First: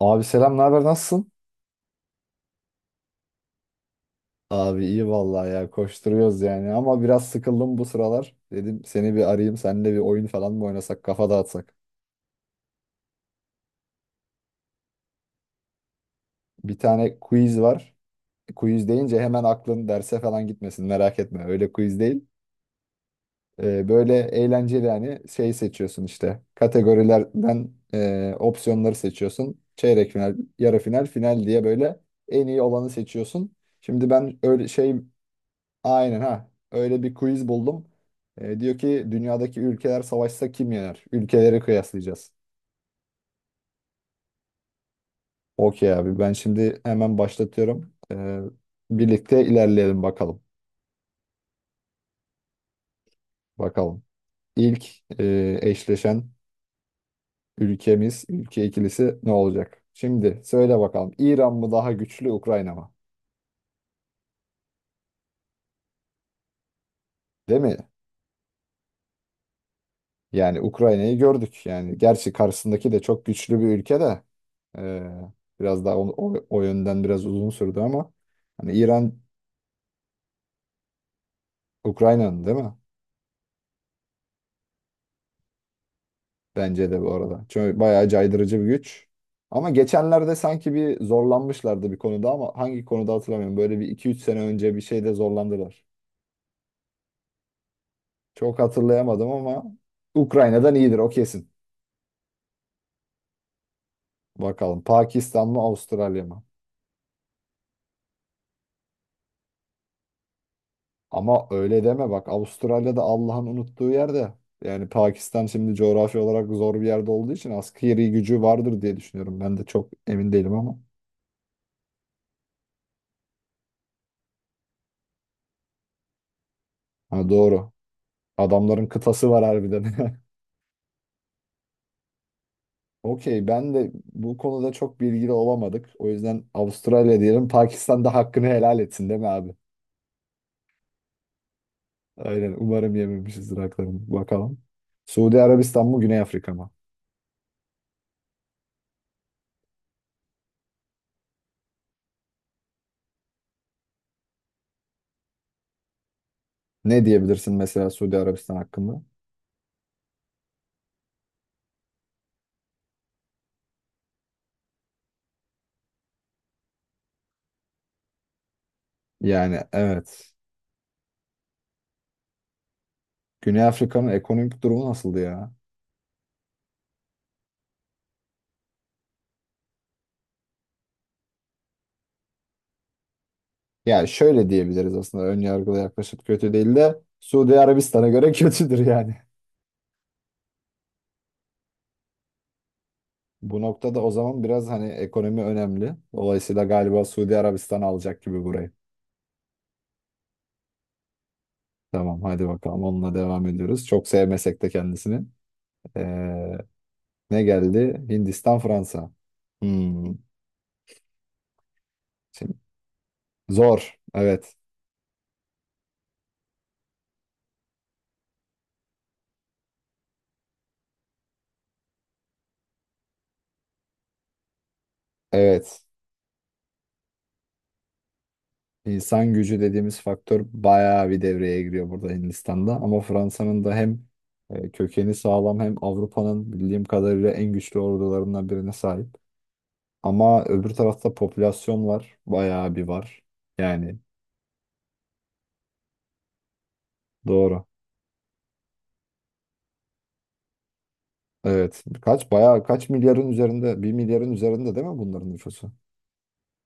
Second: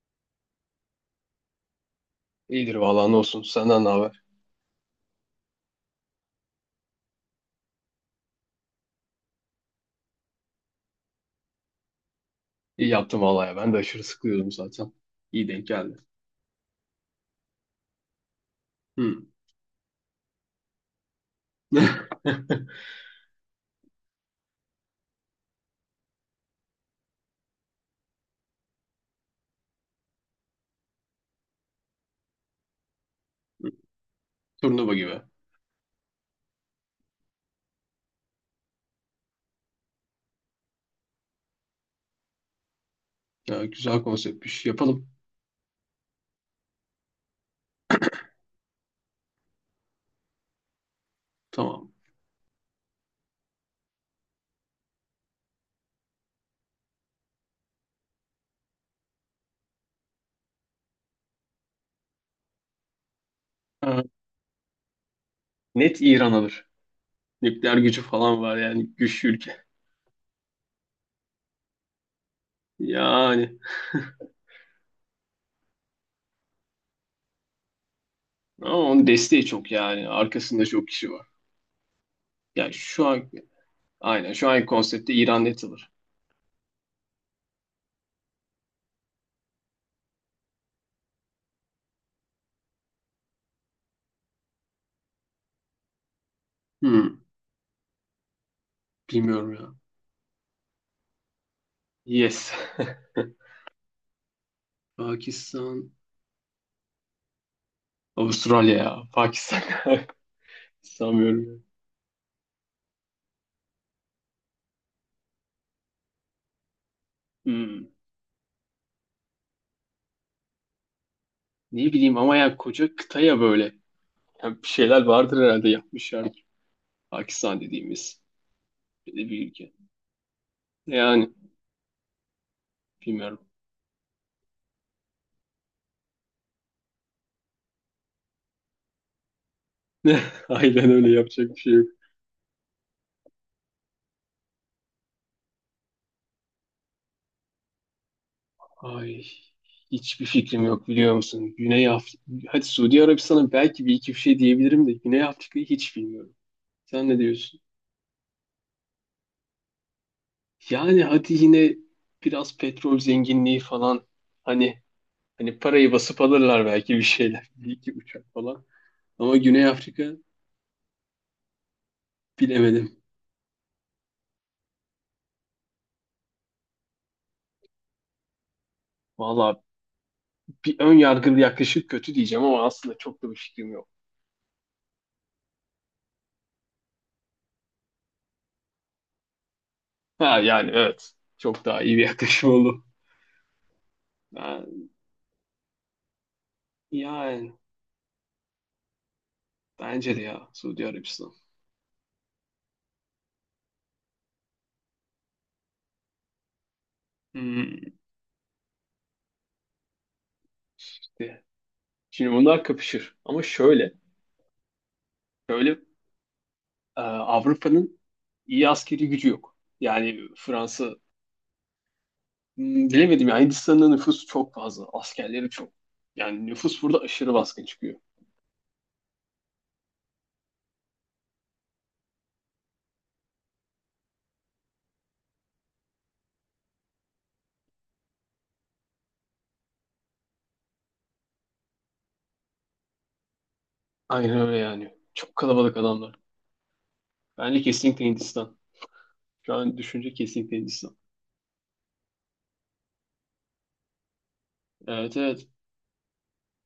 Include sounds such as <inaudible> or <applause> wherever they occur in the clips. Abi selam, ne haber, nasılsın? İyidir vallahi ne olsun. Senden ne haber? Abi iyi vallahi ya koşturuyoruz yani ama biraz sıkıldım bu sıralar. Dedim seni bir arayayım seninle bir oyun falan mı oynasak kafa dağıtsak. İyi yaptın vallahi ya. Ben de aşırı sıkılıyordum zaten. İyi denk geldi. Bir tane quiz var. Quiz Hmm. deyince hemen aklın derse falan gitmesin, merak etme, öyle quiz <laughs> değil. Böyle eğlenceli, yani şey seçiyorsun işte kategorilerden, opsiyonları seçiyorsun. Çeyrek final, yarı final, final diye böyle en iyi olanı seçiyorsun. Şimdi ben öyle Turnuva şey. gibi. Aynen ha. Öyle bir quiz buldum. Diyor ki dünyadaki ülkeler savaşsa kim yener? Ülkeleri kıyaslayacağız. Ya, güzel konseptmiş. Yapalım. Okey abi, ben şimdi hemen başlatıyorum. Birlikte ilerleyelim bakalım. Tamam. Bakalım. İlk eşleşen ülke ikilisi ne olacak? Şimdi söyle bakalım. İran mı daha güçlü, Ukrayna mı? Ha, net İran alır. Değil mi? Nükleer gücü falan var yani. Güçlü ülke. Yani Ukrayna'yı gördük. Yani gerçi karşısındaki de çok Yani. güçlü bir ülke de. e, biraz daha o yönden biraz uzun sürdü ama. Hani Ama onun İran desteği çok yani. Arkasında çok kişi var. Ukrayna'nın değil Yani mi? şu an aynen şu anki konseptte İran net alır. Bence de bu arada. Çünkü bayağı caydırıcı bir güç. Ama geçenlerde sanki bir zorlanmışlardı bir konuda, ama hangi konuda hatırlamıyorum. Böyle bir iki üç sene önce bir şeyde zorlandılar. Hmm. Çok hatırlayamadım Bilmiyorum ama ya. Ukrayna'dan iyidir o kesin. Yes. Bakalım, <laughs> Pakistan mı Pakistan. Avustralya mı? Avustralya ya. Pakistan. <laughs> Sanmıyorum Ama ya. öyle deme bak, Avustralya'da Allah'ın unuttuğu yerde. Yani Pakistan şimdi coğrafi olarak zor bir yerde olduğu için Hmm. askeri gücü vardır diye düşünüyorum. Ben de çok emin değilim ama. Ne bileyim ama yani koca kıta ya böyle. Yani bir şeyler vardır herhalde yapmışlardır. Ha, Pakistan doğru. dediğimiz Adamların böyle kıtası var bir ülke. harbiden. <laughs> Yani bilmiyorum. Okey, ben de bu konuda çok bilgili olamadık. O yüzden Avustralya diyelim. Pakistan da hakkını helal etsin, değil mi abi? <laughs> Aynen öyle, yapacak bir şey yok. Aynen. Umarım yememişizdir haklarını. Bakalım. Suudi Arabistan mı Güney Afrika mı? Ay, hiçbir fikrim yok biliyor musun? Güney Afrika, hadi Suudi Arabistan'a belki bir iki bir şey diyebilirim de Güney Afrika'yı hiç bilmiyorum. Ne Sen ne diyebilirsin diyorsun? mesela Suudi Arabistan hakkında? Yani hadi yine biraz petrol zenginliği falan hani hani parayı basıp alırlar belki bir şeyler. <laughs> Bir iki uçak falan. Ama Yani Güney Afrika evet. bilemedim. Güney Afrika'nın ekonomik durumu nasıldı ya? Vallahi bir ön yargılı yaklaşım kötü diyeceğim ama aslında çok da bir fikrim yok. Yani şöyle diyebiliriz aslında, ön yargılı yaklaşıp kötü değil de Suudi Arabistan'a göre <laughs> kötüdür yani. Ha yani evet. Çok daha iyi bir <laughs> yaklaşım oldu. Bu noktada o zaman biraz Ben, hani ekonomi önemli. Dolayısıyla galiba Suudi yani Arabistan alacak gibi burayı. bence de ya Suudi Arabistan. Tamam, hadi bakalım onunla devam ediyoruz. Çok sevmesek de kendisini. Ee, ne Hmm, geldi? Hindistan, Fransa. Hmm. işte. Şimdi Şimdi, bunlar kapışır. Ama şöyle. zor. Evet. Şöyle, Avrupa'nın iyi askeri gücü yok. Yani Fransa, bilemedim ya, Hindistan'ın nüfusu çok fazla. Askerleri çok. Evet. Yani nüfus burada aşırı baskın çıkıyor. İnsan gücü dediğimiz faktör bayağı bir devreye giriyor burada, Hindistan'da. Ama Fransa'nın da hem kökeni sağlam, hem Avrupa'nın bildiğim kadarıyla en güçlü ordularından birine sahip. Ama öbür tarafta popülasyon var. Bayağı bir var. Yani Aynen öyle yani. Çok kalabalık adamlar. Bence doğru. kesinlikle Hindistan. Şu an düşünce kesinlikle Hindistan. Evet. Kaç, bayağı, kaç milyarın üzerinde, bir milyarın üzerinde değil mi Evet, bunların evet. nüfusu?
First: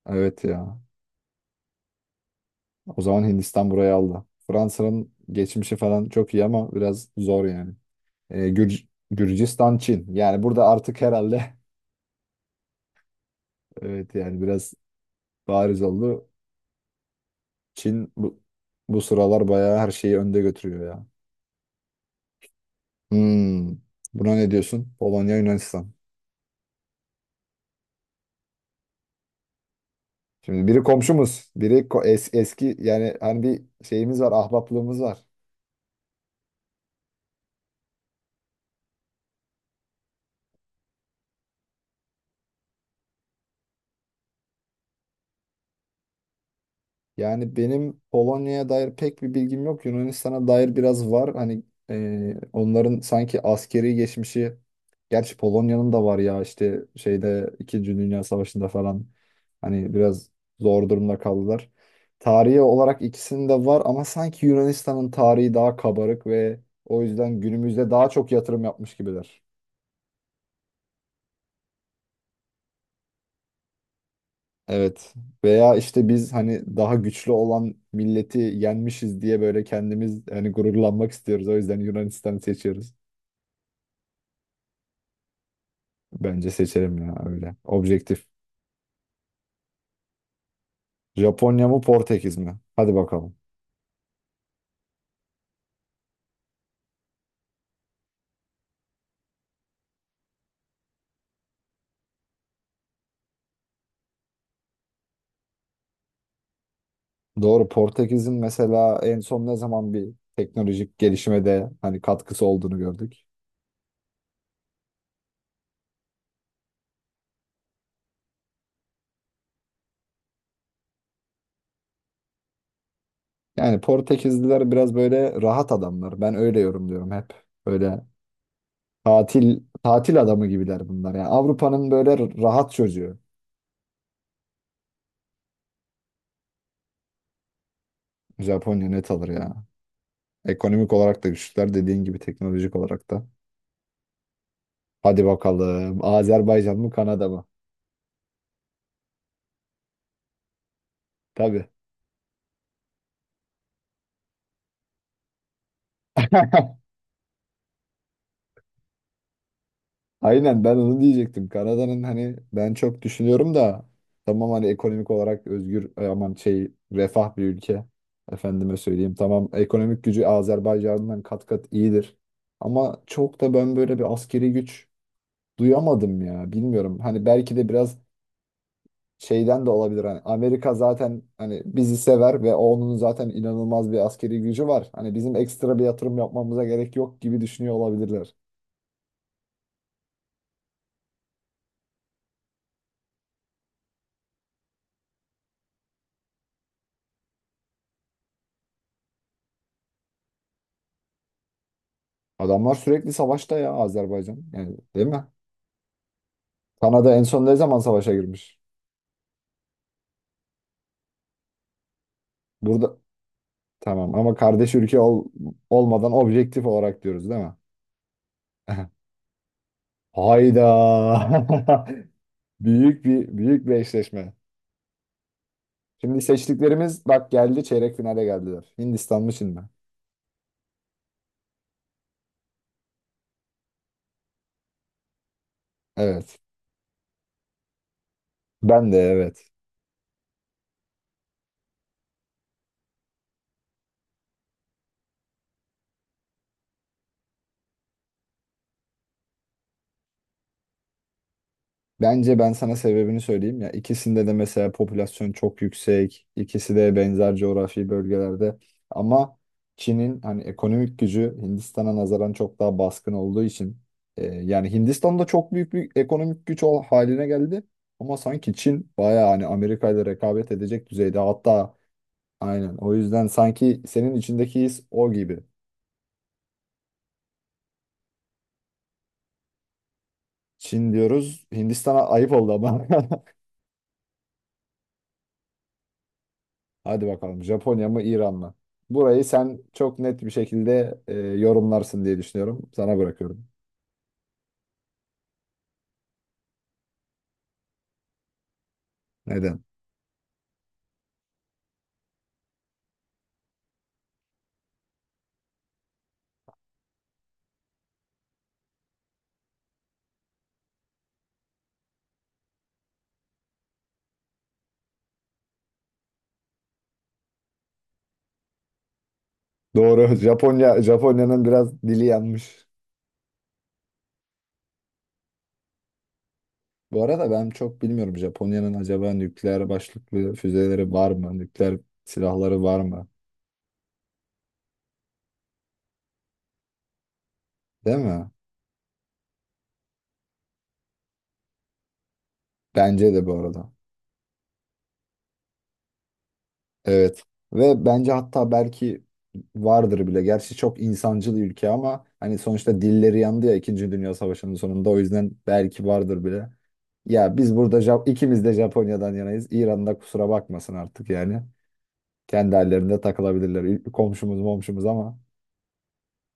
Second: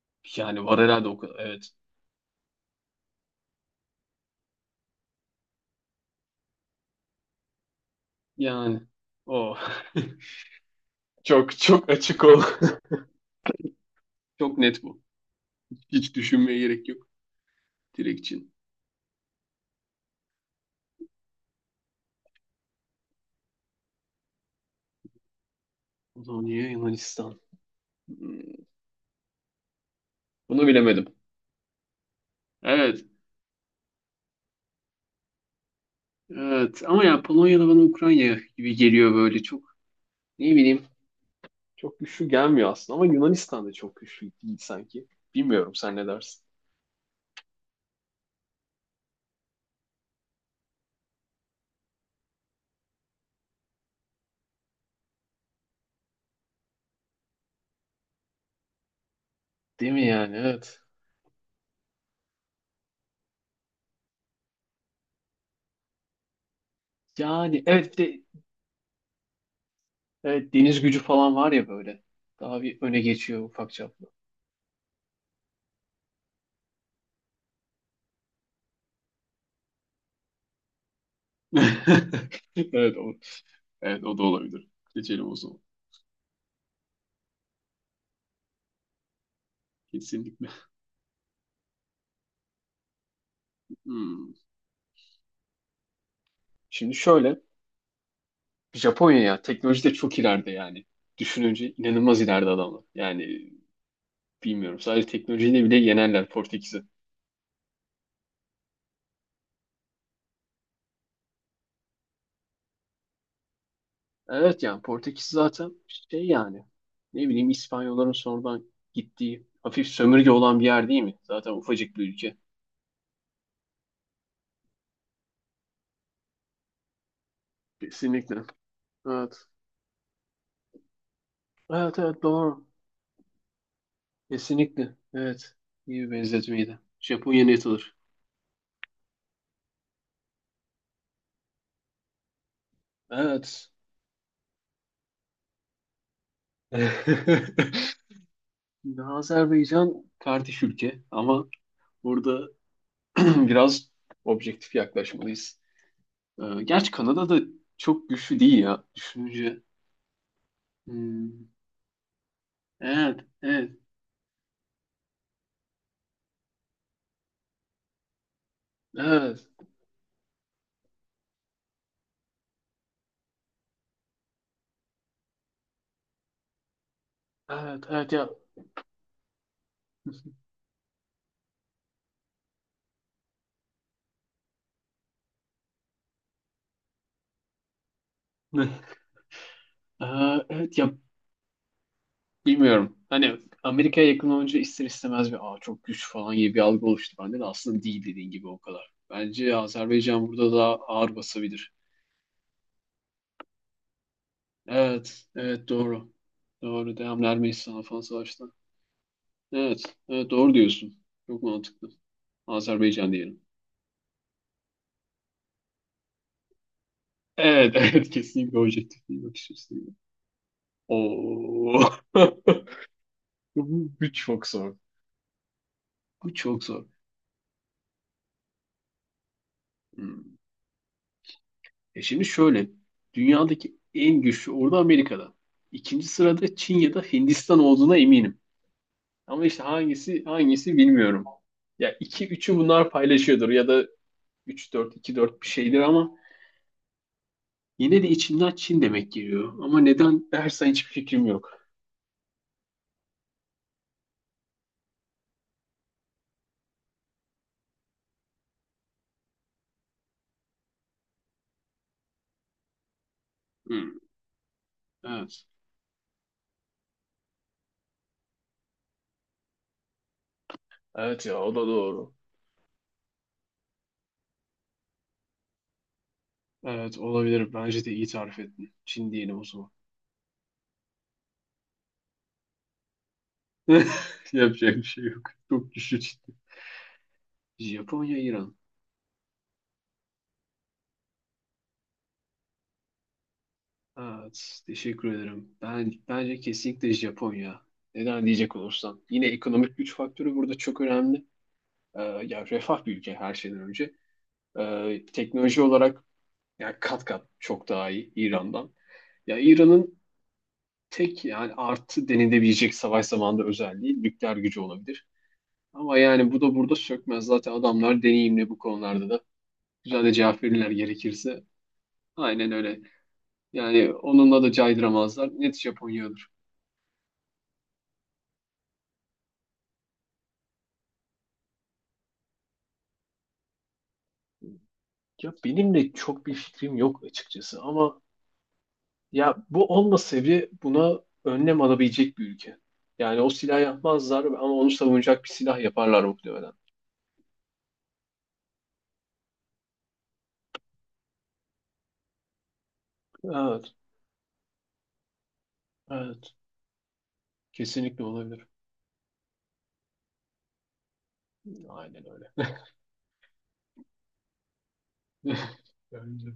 Evet Yani var ya. herhalde o kadar. Evet. O zaman Hindistan burayı aldı. Fransa'nın geçmişi falan çok iyi ama biraz zor yani. Yani o Gürcistan, Çin. Yani burada artık <laughs> herhalde çok çok açık ol. <laughs> <laughs> evet, yani Çok biraz net bu. bariz Hiç oldu. düşünmeye gerek yok. Çin Direkt bu, Çin. bu sıralar bayağı her şeyi önde götürüyor ya. Hmm. Buna ne diyorsun? Polonya, Yunanistan. Polonya, Yunanistan. Hmm. Şimdi Bunu biri bilemedim. komşumuz, biri eski, Evet. yani hani bir şeyimiz var, ahbaplığımız var. Evet. Ama ya, Polonya'da bana Ukrayna gibi geliyor böyle. Çok, ne bileyim. Çok güçlü gelmiyor aslında ama Yunanistan da çok güçlü değil sanki. Bilmiyorum, sen ne dersin? Yani benim Polonya'ya dair pek bir bilgim yok. Yunanistan'a dair biraz var. Hani onların sanki askeri geçmişi, gerçi Polonya'nın da var ya işte şeyde, İkinci Dünya Savaşı'nda falan Değil hani mi biraz yani? Evet. zor durumda kaldılar. Tarihi olarak ikisinin de var ama sanki Yunanistan'ın tarihi daha kabarık ve o yüzden Yani günümüzde evet, bir daha de çok yatırım yapmış gibiler. evet, deniz gücü falan var ya böyle. Daha bir öne geçiyor ufak çaplı. Evet. Veya işte biz hani daha güçlü olan milleti yenmişiz diye böyle kendimiz hani gururlanmak istiyoruz. O yüzden Yunanistanı <laughs> seçiyoruz. Evet o. Evet, o da olabilir. Seçelim o. Bence seçelim ya öyle. Objektif. Kesinlikle. Japonya mı Portekiz mi? Hadi bakalım. Hmm. Şimdi şöyle. Japonya ya teknolojide çok ileride yani. Düşününce inanılmaz ileride adamlar. Yani bilmiyorum. Sadece teknolojiyle bile yenerler Portekiz'i. Doğru, Portekiz'in mesela en son ne zaman bir teknolojik gelişime de hani katkısı olduğunu gördük. Evet yani, Portekiz zaten şey yani. Ne bileyim, İspanyolların sonradan gittiği hafif sömürge olan bir yer değil mi? Zaten ufacık bir ülke. Yani Portekizliler biraz böyle rahat adamlar. Ben öyle yorumluyorum hep. Böyle Kesinlikle. Evet. tatil tatil adamı gibiler bunlar. Yani Avrupa'nın Evet, böyle evet, doğru. rahat çocuğu. Kesinlikle. Evet. İyi bir benzetmeydi. Japonya net olur. Japonya net alır ya. Ekonomik olarak da güçlüler, dediğin gibi teknolojik olarak da. Evet. Hadi bakalım. Azerbaycan mı Kanada mı? <laughs> Şimdi Azerbaycan kardeş ülke ama Tabii. burada <clears throat> biraz objektif yaklaşmalıyız. <laughs> Gerçi Kanada da çok güçlü değil ya düşününce. Aynen, ben onu Hmm, diyecektim. Kanada'nın hani ben çok evet, düşünüyorum evet, da, tamam hani ekonomik olarak özgür, e, aman şey refah bir ülke. Efendime söyleyeyim. evet, Tamam, ekonomik gücü Azerbaycan'dan kat kat iyidir. Ama çok da ben böyle bir askeri güç duyamadım ya. Bilmiyorum. Hani belki de evet, biraz evet ya. şeyden de olabilir, hani Amerika zaten hani bizi sever ve onun zaten inanılmaz bir askeri gücü var. Hani bizim ekstra bir yatırım yapmamıza gerek yok gibi düşünüyor olabilirler. <laughs> Ee, evet ya, bilmiyorum. Hani Amerika'ya yakın olunca ister istemez bir, aa, çok güç falan gibi bir algı oluştu bende de, aslında değil dediğin gibi o kadar. Bence Azerbaycan burada daha ağır basabilir. Adamlar sürekli savaşta ya, Azerbaycan. Yani değil Evet, mi? evet, doğru. Doğru. Kanada en Devamlı son ne zaman Ermenistan'a falan savaşa savaştı. girmiş? Evet, evet, doğru diyorsun. Çok mantıklı. Burada Azerbaycan diyelim. tamam, ama kardeş ülke olmadan objektif olarak diyoruz değil mi? Evet, <laughs> evet, kesinlikle <laughs> objektif bir bakış açısıyla. Hayda. Oo. <laughs> <laughs> Büyük bir Bu eşleşme. çok zor. Şimdi Bu çok zor. seçtiklerimiz bak geldi, çeyrek finale geldiler. Hindistan mı Çin mi? Hmm. Şimdi şöyle. Dünyadaki en güçlü ordu Amerika'da. İkinci Evet. sırada Çin ya da Hindistan olduğuna eminim. Ben de evet. Ama işte hangisi hangisi bilmiyorum. Ya iki üçü bunlar paylaşıyordur ya da üç dört iki dört bir şeydir ama yine de içimden Çin demek geliyor. Ama neden dersen hiçbir fikrim yok. Bence ben sana sebebini söyleyeyim. Ya ikisinde de mesela popülasyon çok yüksek, ikisi de benzer coğrafi bölgelerde. Ama Çin'in hani ekonomik gücü Hindistan'a nazaran çok daha baskın olduğu için Hmm, yani Hindistan'da evet. çok büyük bir ekonomik güç haline geldi. Ama sanki Çin bayağı hani Amerika ile rekabet edecek düzeyde. Evet ya, o da Hatta doğru. aynen, o yüzden sanki senin içindeki his o gibi. Evet, olabilir. Bence de iyi tarif ettin. Çin diyelim o zaman. Çin diyoruz. Hindistan'a ayıp oldu ama. <laughs> <laughs> Yapacak bir şey yok. Çok güçlü Çin. Hadi bakalım, Japonya mı Japonya, İran mı? İran. Burayı sen çok net bir şekilde yorumlarsın diye düşünüyorum. Sana bırakıyorum. Evet, teşekkür ederim. Bence kesinlikle Japonya. Neden diyecek olursam, yine Neden? ekonomik güç faktörü burada çok önemli. Ee, ya refah bir ülke her şeyden önce. Teknoloji olarak ya kat kat çok daha iyi İran'dan. Ya İran'ın tek yani artı denilebilecek savaş zamanında özelliği nükleer gücü olabilir. Ama yani bu da burada sökmez. Zaten adamlar deneyimli bu konularda da. Güzel de Doğru. <laughs> cevap verirler Japonya gerekirse. Japonya'nın biraz dili Aynen yanmış. öyle. Yani onunla da caydıramazlar. Net Japonya olur. Bu arada ben çok bilmiyorum, Japonya'nın acaba nükleer başlıklı füzeleri var mı? Nükleer silahları var mı? Ya benim de çok bir fikrim yok açıkçası Değil ama mi? ya bu olmasa bile buna önlem alabilecek bir ülke. Bence Yani de o bu silah arada. yapmazlar ama onu savunacak bir silah yaparlar muhtemelen. Evet. Ve bence hatta belki vardır bile. Gerçi çok insancıl ülke ama hani sonuçta dilleri yandı ya Evet, İkinci Dünya Savaşı'nın sonunda, o yüzden belki vardır evet. bile. Ya biz burada Kesinlikle ikimiz olabilir. de Japonya'dan yanayız. İran'da kusura bakmasın artık yani. Aynen öyle. Kendi hallerinde takılabilirler. Komşumuz momşumuz ama <laughs> Bence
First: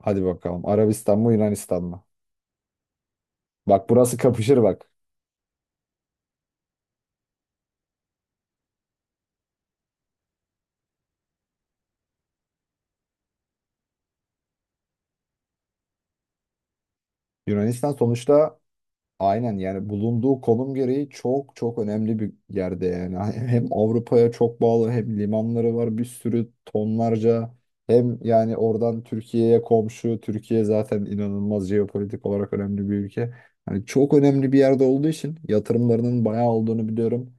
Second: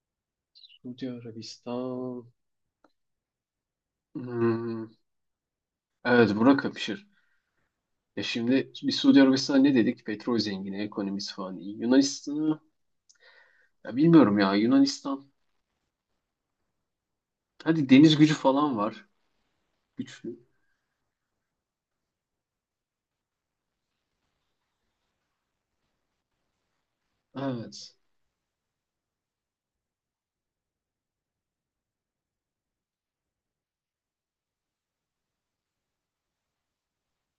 hadi bakalım. Suudi Arabistan mı Yunanistan mı? Arabistan. Bak burası kapışır Hmm. bak. Evet, bura kapışır. Şimdi bir Suudi Arabistan'a ne dedik? Petrol zengini, ekonomisi falan iyi. Yunanistan'ı, ya bilmiyorum ya, Yunanistan. Hadi Yunanistan deniz gücü sonuçta, falan var. aynen, yani bulunduğu Güçlü. konum gereği çok çok önemli bir yerde yani. Hem Avrupa'ya çok bağlı, hem limanları var bir sürü, tonlarca, Evet. hem yani oradan Türkiye'ye komşu. Türkiye zaten inanılmaz jeopolitik olarak önemli bir ülke. Hani çok önemli bir yerde olduğu için yatırımlarının bayağı olduğunu biliyorum.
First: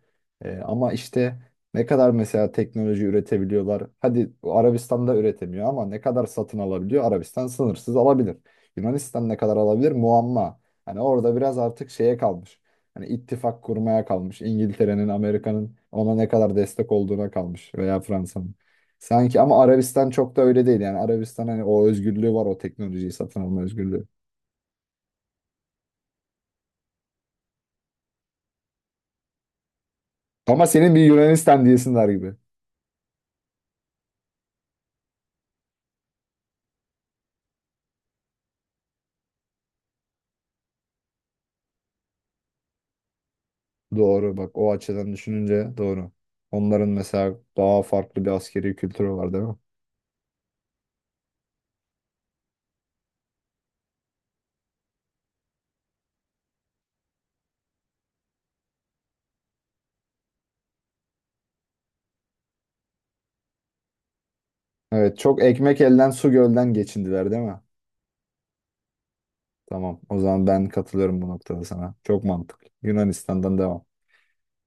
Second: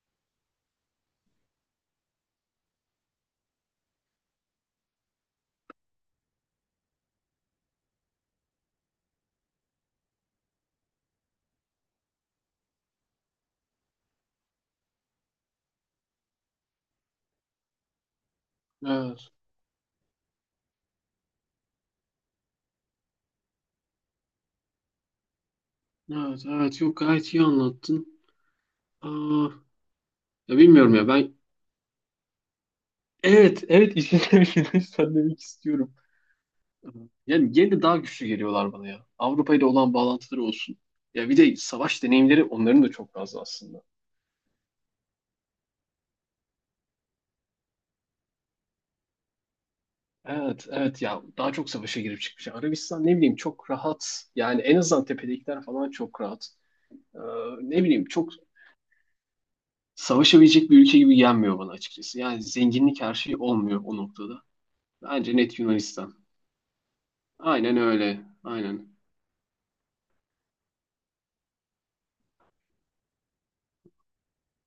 Ama işte ne kadar mesela teknoloji üretebiliyorlar? Hadi Arabistan'da üretemiyor, ama ne kadar satın alabiliyor? Arabistan sınırsız alabilir. Yunanistan ne kadar alabilir? Muamma. Hani orada biraz artık şeye kalmış. Hani ittifak kurmaya kalmış. İngiltere'nin, Amerika'nın ona ne kadar destek olduğuna kalmış, veya Fransa'nın. Evet. Sanki ama Arabistan çok da öyle değil yani. Arabistan hani o özgürlüğü var, o teknolojiyi satın alma özgürlüğü. Evet. Evet. Yok, gayet iyi anlattın. Aa, ya Ama senin bilmiyorum bir ya ben, Yunanistan diyesinler gibi. evet evet işine <laughs> Yunanistan demek istiyorum. Yani yine de daha güçlü geliyorlar bana ya. Avrupa ile olan bağlantıları olsun. Ya bir de savaş deneyimleri onların da çok fazla aslında. Doğru, bak o açıdan düşününce doğru. Onların mesela daha farklı bir askeri kültürü var değil mi? Evet, evet ya, daha çok savaşa girip çıkmış. Arabistan, ne bileyim, çok rahat. Yani en azından tepedekiler falan çok rahat. Ee, ne bileyim, çok savaşabilecek bir ülke gibi gelmiyor bana açıkçası. Yani zenginlik her şey olmuyor o noktada. Evet, Bence çok net ekmek elden Yunanistan. su gölden geçindiler değil mi? Aynen öyle. Aynen. Tamam, o zaman ben katılıyorum bu noktada sana. Çok mantıklı. Yunanistan'dan devam.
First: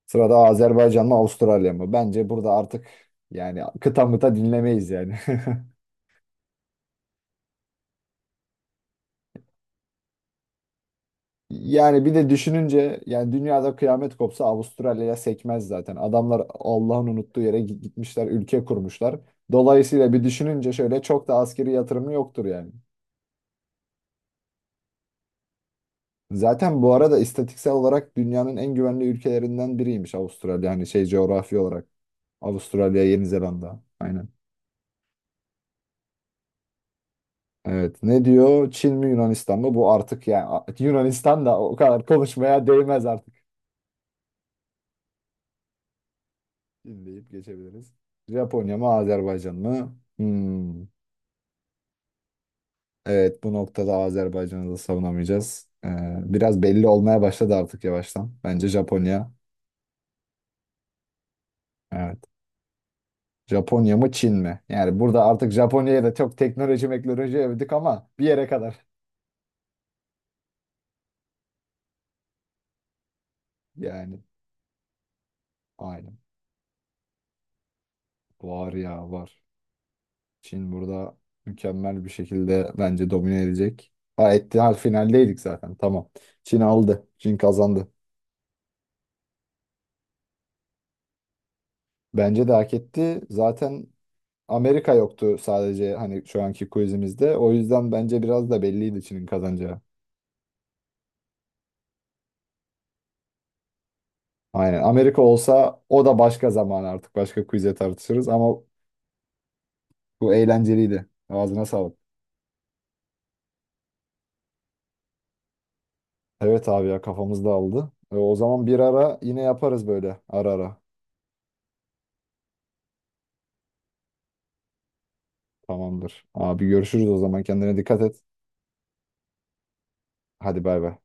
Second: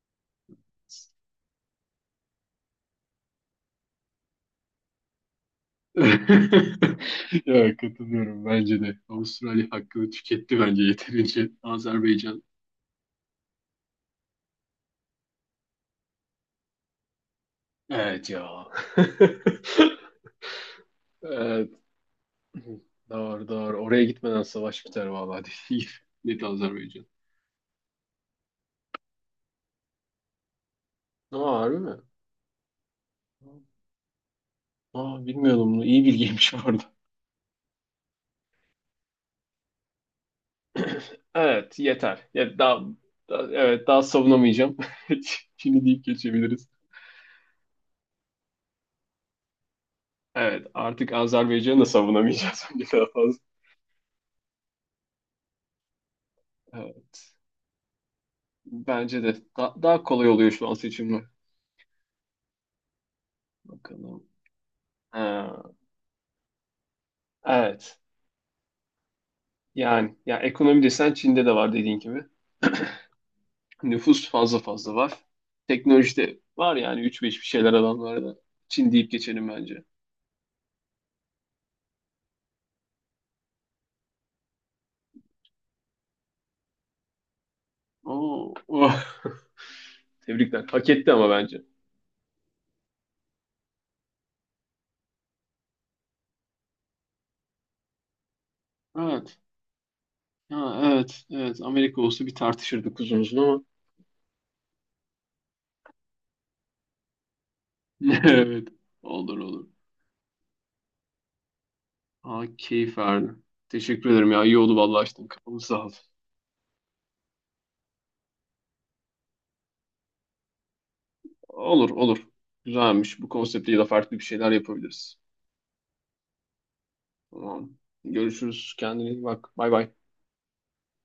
Sırada Azerbaycan mı Avustralya mı? Bence burada artık yani kıta mıta dinlemeyiz yani. <laughs> <laughs> Ya, katılıyorum bence de. Avustralya hakkını tüketti bence yeterince. Yani bir de Azerbaycan. düşününce, yani dünyada kıyamet kopsa Avustralya'ya sekmez zaten. Adamlar Allah'ın unuttuğu yere gitmişler, Evet ya. <laughs> ülke kurmuşlar. Dolayısıyla bir düşününce şöyle, çok da Evet, askeri yatırımı yoktur yani. doğru doğru. Oraya gitmeden savaş biter vallahi, değil. <laughs> Net Zaten bu Azerbaycan. arada istatistiksel olarak dünyanın en güvenli ülkelerinden biriymiş Avustralya. Hani şey, Aa, coğrafi harbi olarak mi? Avustralya, Yeni Zelanda. Aynen. Aa, bilmiyordum bunu. İyi bilgiymiş bu arada. <laughs> Evet. Ne diyor? Çin mi Yunanistan mı? Bu artık yani <clears throat> Yunanistan da o Evet, kadar yeter. Ya, konuşmaya değmez artık. Evet, daha savunamayacağım. <laughs> Çin'i deyip geçebiliriz. Çin deyip geçebiliriz. Japonya mı Azerbaycan mı? Evet, Hmm. artık Azerbaycan'ı da savunamayacağız <laughs> bence daha fazla. Evet, bu noktada Azerbaycan'ı da savunamayacağız. Biraz belli olmaya Evet. başladı artık yavaştan. Bence Bence Japonya. de daha kolay oluyor şu an seçimler. Evet. Japonya mı Bakalım. Çin mi? Yani burada artık Ha, Japonya'ya da çok teknoloji meknoloji övdük evet. ama bir yere kadar. Yani ya ekonomi desen Çin'de de var dediğin gibi. <laughs> <clears throat> Yani Nüfus fazla fazla var. aynen. Teknolojide var yani, üç beş bir şeyler adamlarda. Var Çin ya deyip var. geçelim bence. Çin burada mükemmel bir şekilde bence domine edecek. Ha etti, hal finaldeydik zaten. Tamam. Çin aldı. Çin kazandı. Oo, oh. <laughs> Tebrikler. Hak etti ama bence. Bence de hak etti. Zaten Amerika yoktu sadece hani şu anki quizimizde. O yüzden bence biraz da belliydi Çin'in Evet. kazanacağı. Ha, evet. Evet. Amerika olsa bir tartışırdık uzun uzun ama. <laughs> Aynen. Amerika olsa o da başka zaman, artık başka quiz'e tartışırız ama Evet. Olur olur. bu eğlenceliydi. Ağzına sağlık. Aa, keyif verdi. Teşekkür ederim ya. İyi oldu vallahi, açtın kafamı, sağ ol. Evet abi ya, kafamız dağıldı. O zaman bir ara yine yaparız böyle ara ara. Olur olur. Güzelmiş. Bu konseptle de farklı bir şeyler yapabiliriz. Tamamdır. Abi görüşürüz o zaman. Tamam. Kendine dikkat et. Görüşürüz. Kendine iyi bak. Bay bay. Hadi bay bay.